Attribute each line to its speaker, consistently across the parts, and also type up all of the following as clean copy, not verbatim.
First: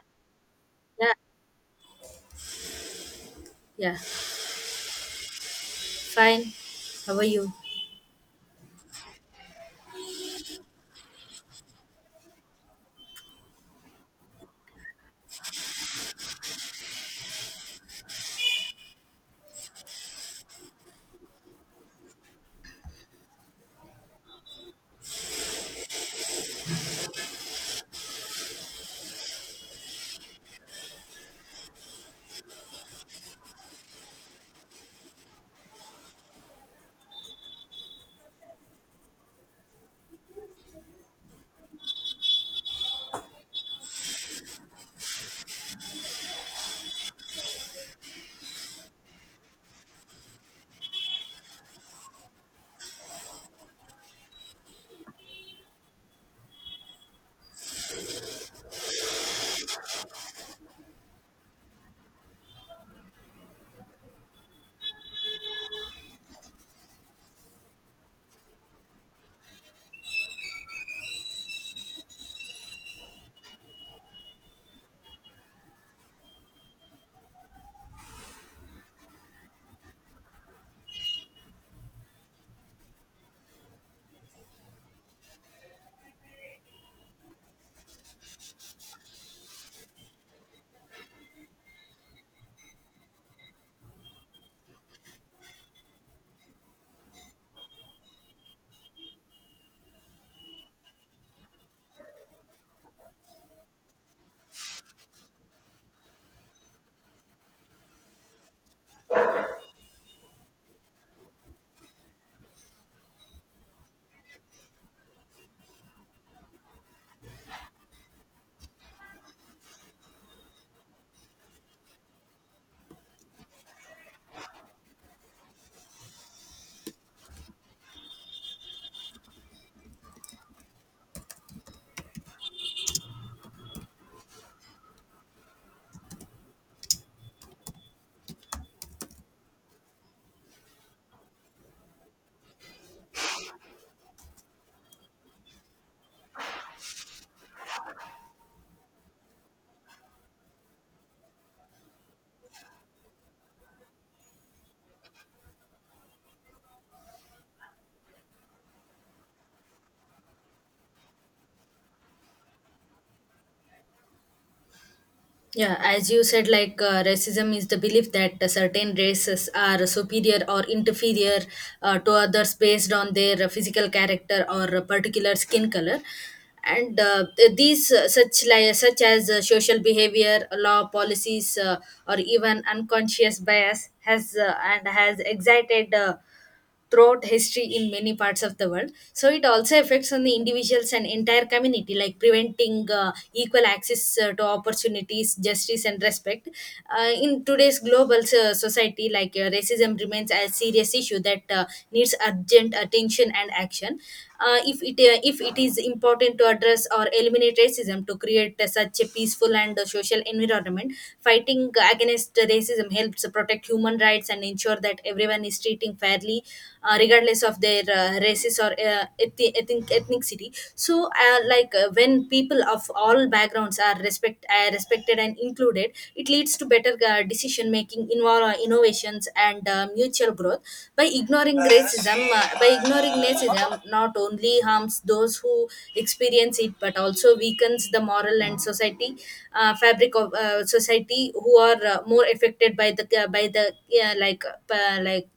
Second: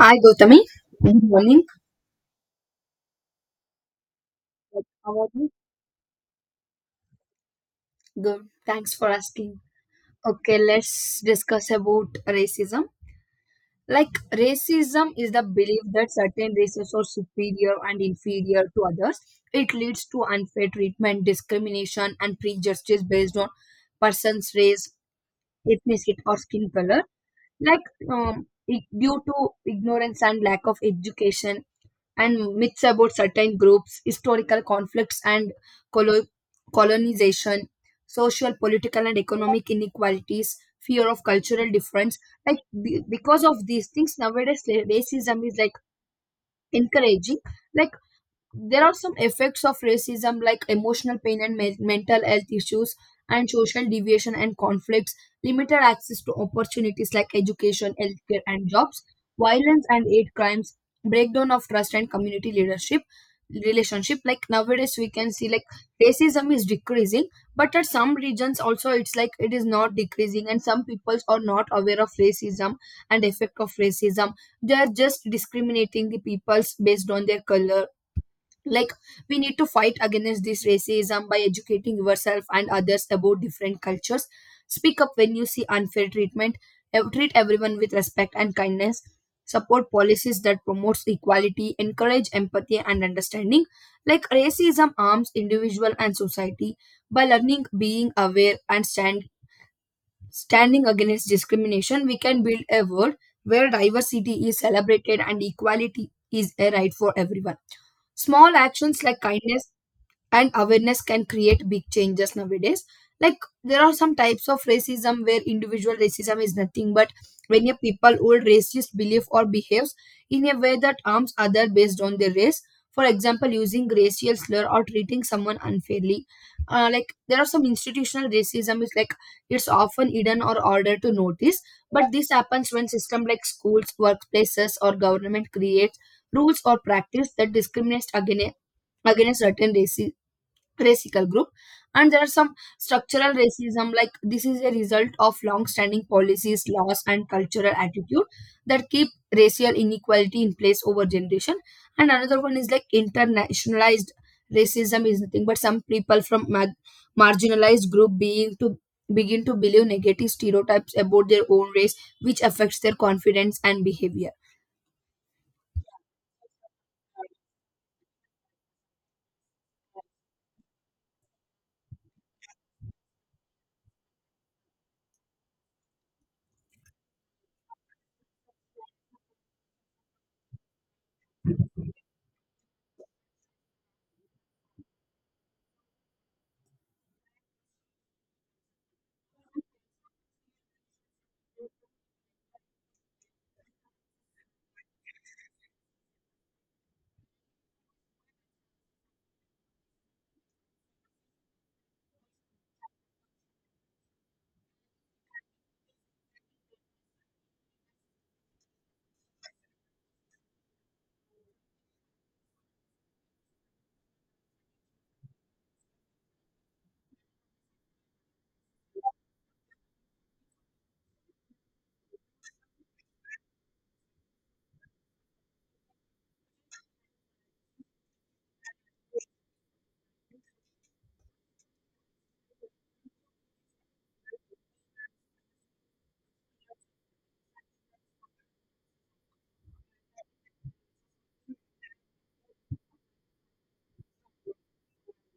Speaker 1: Hi Gautami.
Speaker 2: Yeah,
Speaker 1: Good morning.
Speaker 2: yeah,
Speaker 1: How are you?
Speaker 2: fine. How are you?
Speaker 1: Good. Thanks for asking. Okay, let's discuss about racism. Like racism is the belief that certain races are superior and inferior to others. It leads to unfair treatment, discrimination, and prejudice based on person's race, ethnicity, or skin color like due to ignorance and lack of education and myths about certain groups, historical conflicts and colo- colonization, social, political, and economic inequalities, fear of cultural difference. Like because of these things, nowadays racism is like encouraging. Like there are some effects of racism like emotional pain and mental health issues and social deviation and conflicts, limited access to opportunities like education, healthcare and jobs, violence and hate crimes, breakdown of trust and community leadership relationship. Like nowadays we can see like racism is decreasing, but at some regions also, it's like it is not decreasing and some peoples are not aware of racism and effect of racism. They are just discriminating the peoples based on their color. Like we need to fight against this racism by educating yourself and others about different cultures, speak up when you see unfair treatment, treat everyone with respect and kindness, support policies that promotes equality, encourage empathy and understanding. Like racism harms individual and society. By learning, being aware and standing against discrimination, we can build a world where diversity is celebrated and equality is a right for everyone. Small actions like kindness and awareness can create big changes nowadays. Like there are some types of racism where individual racism is nothing but when a people hold racist belief or behaves in a way that harms other based on their race, for example using racial slur or treating someone unfairly. Like there are some institutional racism is like it's often hidden or harder to notice, but this happens when system like schools, workplaces or government creates rules or practice that discriminates against certain races, racial group. And there are some structural racism like this is a result of long standing policies, laws and cultural attitude that keep racial inequality in place over generation. And another one is like internationalized racism is nothing but some people from marginalized group being to begin to believe negative stereotypes about their own race, which affects their confidence and behavior.
Speaker 2: Yeah, as you said, racism is the belief that certain races are superior or inferior to others based on their physical character or particular skin color. And these such li- such as social behavior, law policies, or even unconscious bias has excited. Throughout history in many parts of the world, so it also affects on the individuals and entire community, like preventing equal access to opportunities, justice and respect in today's global society. Racism remains a serious issue that needs urgent attention and action. If it is important to address or eliminate racism to create such a peaceful and social environment, fighting against racism helps protect human rights and ensure that everyone is treating fairly, regardless of their races or ethnicity. So when people of all backgrounds are respected and included, it leads to better decision making, innovations and mutual growth. By ignoring racism not only harms those who experience it, but also weakens the moral and society fabric of society who are more affected by the uh, like uh, like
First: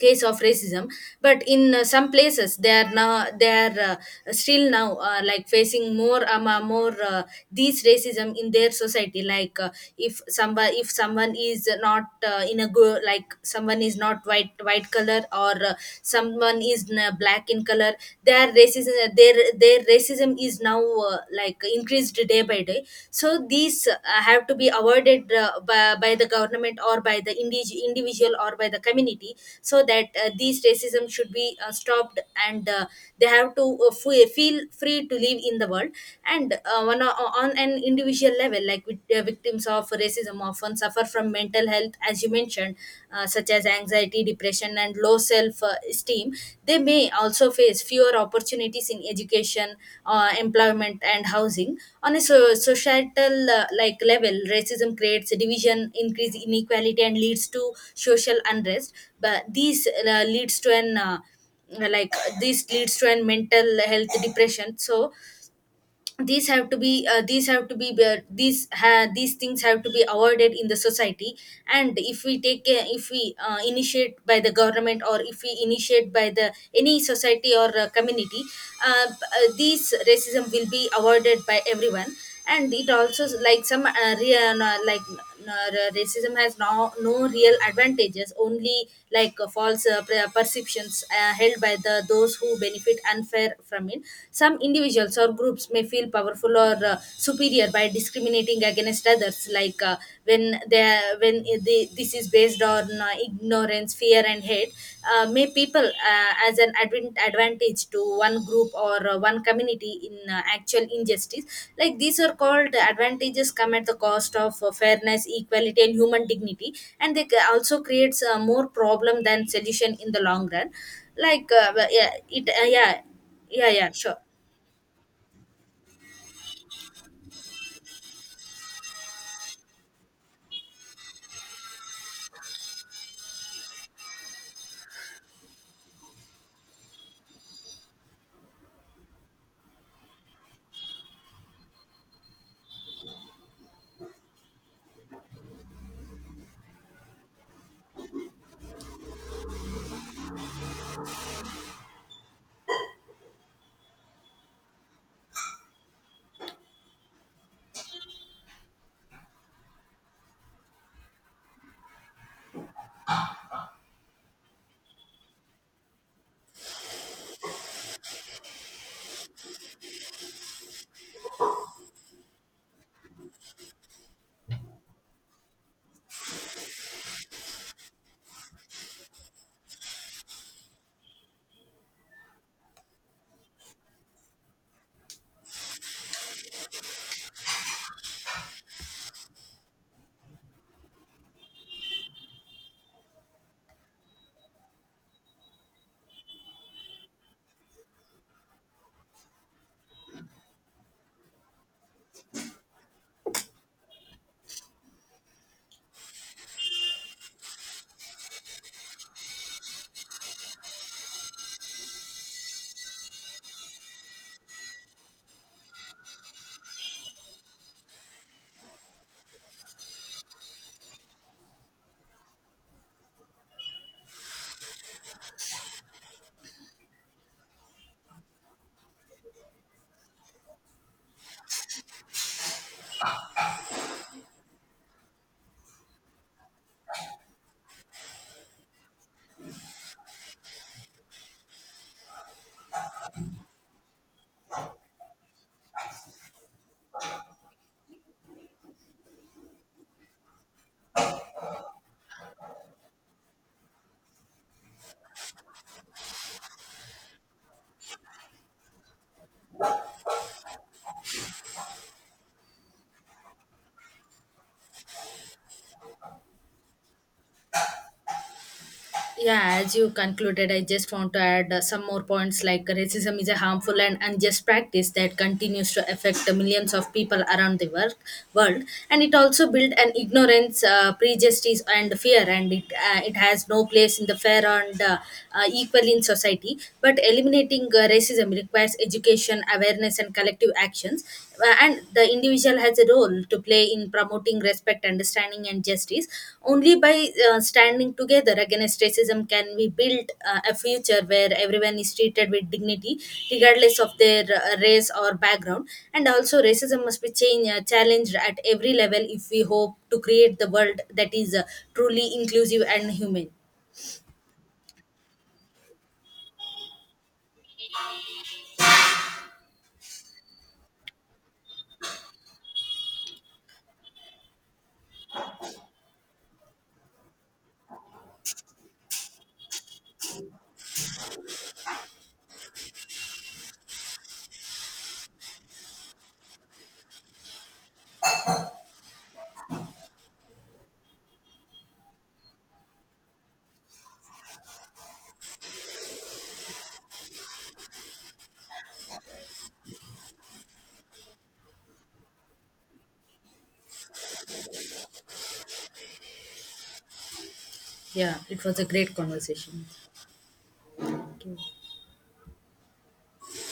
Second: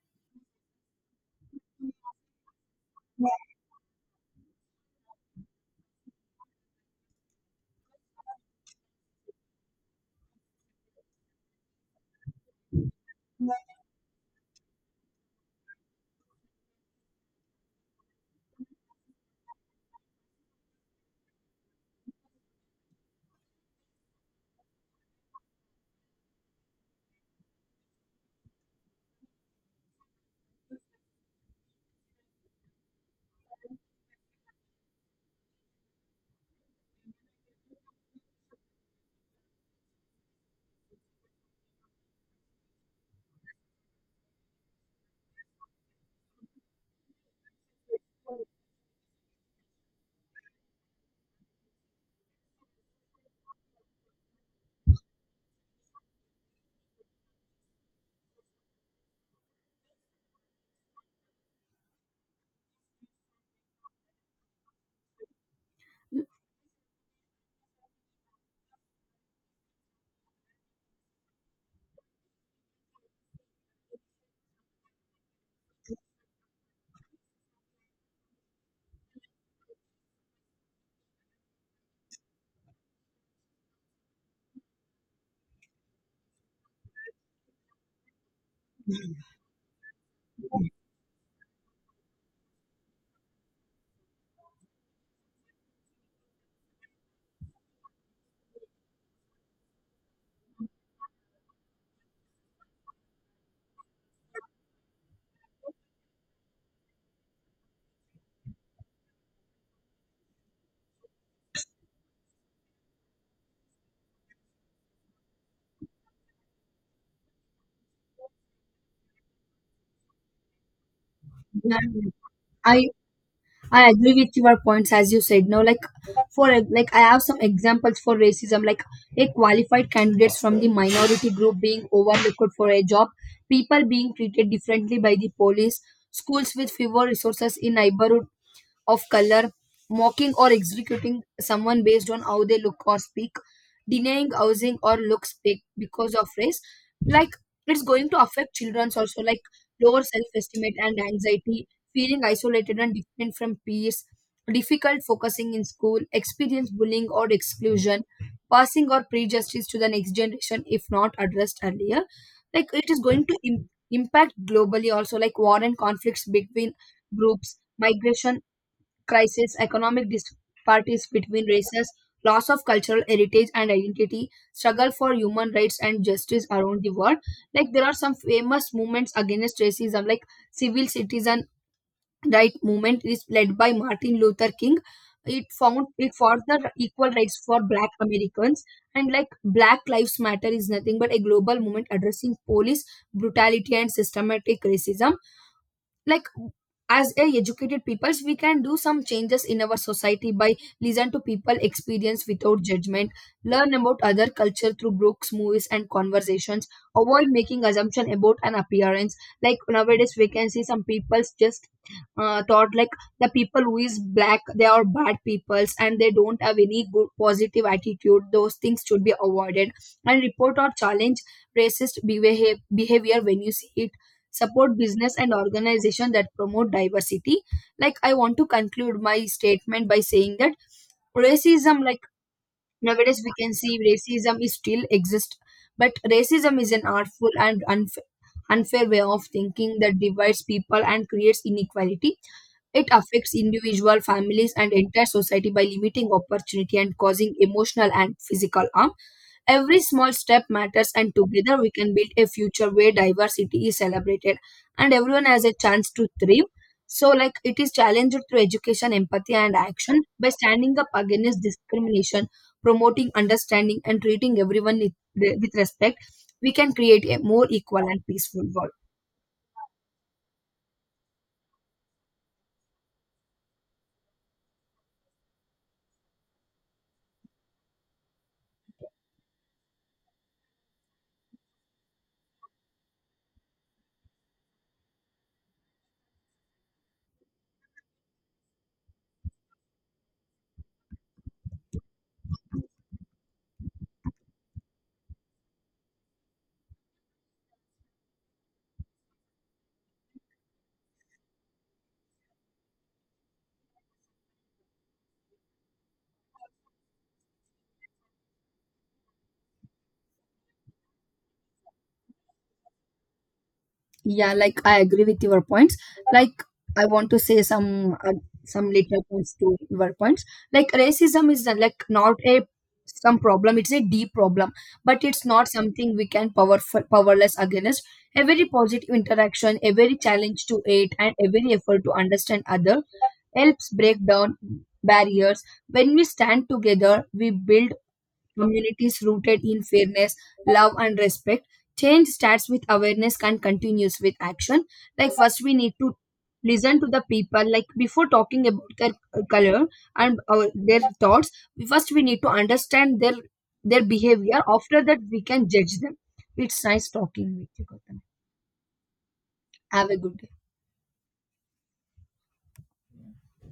Speaker 2: case of racism. But in some places they are now, they are still now like facing more these racism in their society. Like if somebody if someone is not in a go like someone is not white, white color, or someone is black in color, their racism is now like increased day by day. So these have to be avoided by the government or by the individual or by the community, so that these racism should be stopped, and they have to feel free to live in the world. And on an individual level, victims of racism often suffer from mental health, as you mentioned, such such as anxiety, depression, and low self esteem. They may also face fewer opportunities in education, employment, and housing. On a societal level, racism creates division, increase inequality, and leads to social unrest. But these leads to an like This leads to an mental health depression. So these have to be these have to be these ha- these things have to be avoided in the society. And if we take if we initiate by the government, or if we initiate by the any society or community, uh, uh, these racism will be avoided by everyone. And it also, like some re- like racism has no real advantages, only false perceptions held by the those who benefit unfair from it. Some individuals or groups may feel powerful or superior by discriminating against others, like when they when they, this is based on ignorance, fear and hate. May people as an advent advantage to one group or one community in actual injustice. Like these are called advantages come at the cost of fairness, equality and human dignity, and they also creates more problem than solution in the long run.
Speaker 1: Yeah. I
Speaker 2: Yeah. Yeah, yeah,
Speaker 1: I agree
Speaker 2: sure.
Speaker 1: with your points as you said. Now, like for like I have some examples for racism, like a qualified candidates from the minority group being overlooked for a job, people being treated differently by the police, schools with fewer resources in neighborhood of color, mocking or executing someone based on how they look or speak, denying housing or looks because of race, like it's going to affect children's also, like lower self estimate and anxiety, feeling isolated and different from peers, difficult focusing in school, experience bullying or exclusion, passing or prejudice to the next generation if not addressed earlier. Like it is going to impact globally also, like war and conflicts between groups, migration crisis, economic disparities between races, loss of cultural heritage and identity, struggle for human rights and justice around the world. Like there are some famous movements against racism, like civil citizen right movement is led by Martin Luther King. It found it fought the equal rights for Black Americans, and like Black Lives Matter is nothing but a global movement addressing police brutality and systematic racism. Like as a educated peoples we can do some changes in our society by listen to people experience without judgment, learn about other culture through books, movies and conversations, avoid making assumption about an appearance. Like nowadays we can see some people's just thought like the people who is black, they are bad peoples and they don't have any good positive attitude. Those things should be avoided, and report or challenge racist behavior when you see it, support business and organization that promote diversity. Like I want to conclude my statement by saying that racism, like, nowadays, we can see racism is still exist, but racism is an artful and unfair way of thinking that divides people and creates inequality. It affects individual families and entire society by limiting opportunity and causing emotional and physical harm. Every small step matters, and together we can build a future where diversity is celebrated and everyone has a chance to thrive. So, like, it is challenged through education, empathy, and action. By standing up against discrimination, promoting understanding and treating everyone with respect, we can create a more equal and peaceful world.
Speaker 2: Yeah, as you concluded, I just want to add some more points. Like racism is a harmful and unjust practice that continues to affect the millions of people around the world. And it also builds an ignorance, prejudice, and fear, and it has no place in the fair and equal in society. But eliminating racism requires education, awareness, and collective actions. Well, and the individual has a role to play in promoting respect, understanding and justice. Only by standing together against racism can we build a future where everyone is treated with dignity, regardless of their race or background. And also racism must be changed challenged at every level if we hope to create the world that is truly inclusive and human.
Speaker 1: Yeah, like I agree with your points. Like I want to say some little points to your points. Like racism is like not a some problem; it's a deep problem, but it's not something we can powerful powerless against. Every positive interaction, every challenge to it, and every effort to understand other helps break down barriers. When we stand together, we build communities rooted in fairness, love, and respect. Change starts with awareness and continues with action. Like, first, we need to listen to the people, like, before talking about their color and their thoughts, first we need to understand their behavior. After that, we can judge them. It's nice talking with you, Gautam.
Speaker 2: Yeah, it was a great conversation.
Speaker 1: Have a good day.
Speaker 2: Thank you.